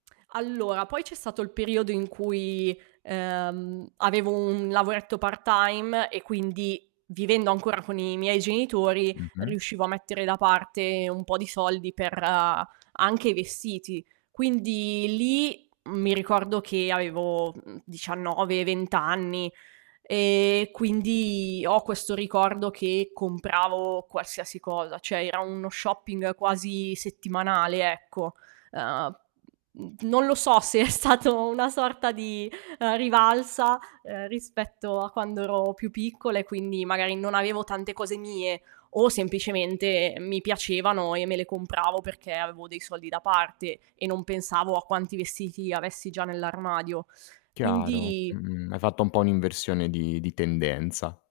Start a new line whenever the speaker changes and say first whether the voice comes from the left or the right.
right: Allora, poi c'è stato il periodo in cui, ehm, avevo un lavoretto part-time, e quindi, vivendo ancora con i miei genitori,
left: Mh-mh.
right: riuscivo a mettere da parte un po' di soldi per anche vestiti. Quindi lì, mi ricordo che avevo, mhmm, 19, 20 anni, e quindi ho questo ricordo che compravo qualsiasi cosa, cioè era uno shopping quasi settimanale, ecco. Ehm, mhmm, non lo so se è stato una sorta di rivalsa, ehm, rispetto a quando ero più piccola e quindi magari non avevo tante cose mie, o semplicemente mi piacevano e me le compravo perché avevo dei soldi da parte e non pensavo a quanti vestiti avessi già nell'armadio.
left: Chiaro,
right: Quindi
left: mh-mh. Hai fatto un po' un'inversione di di tendenza.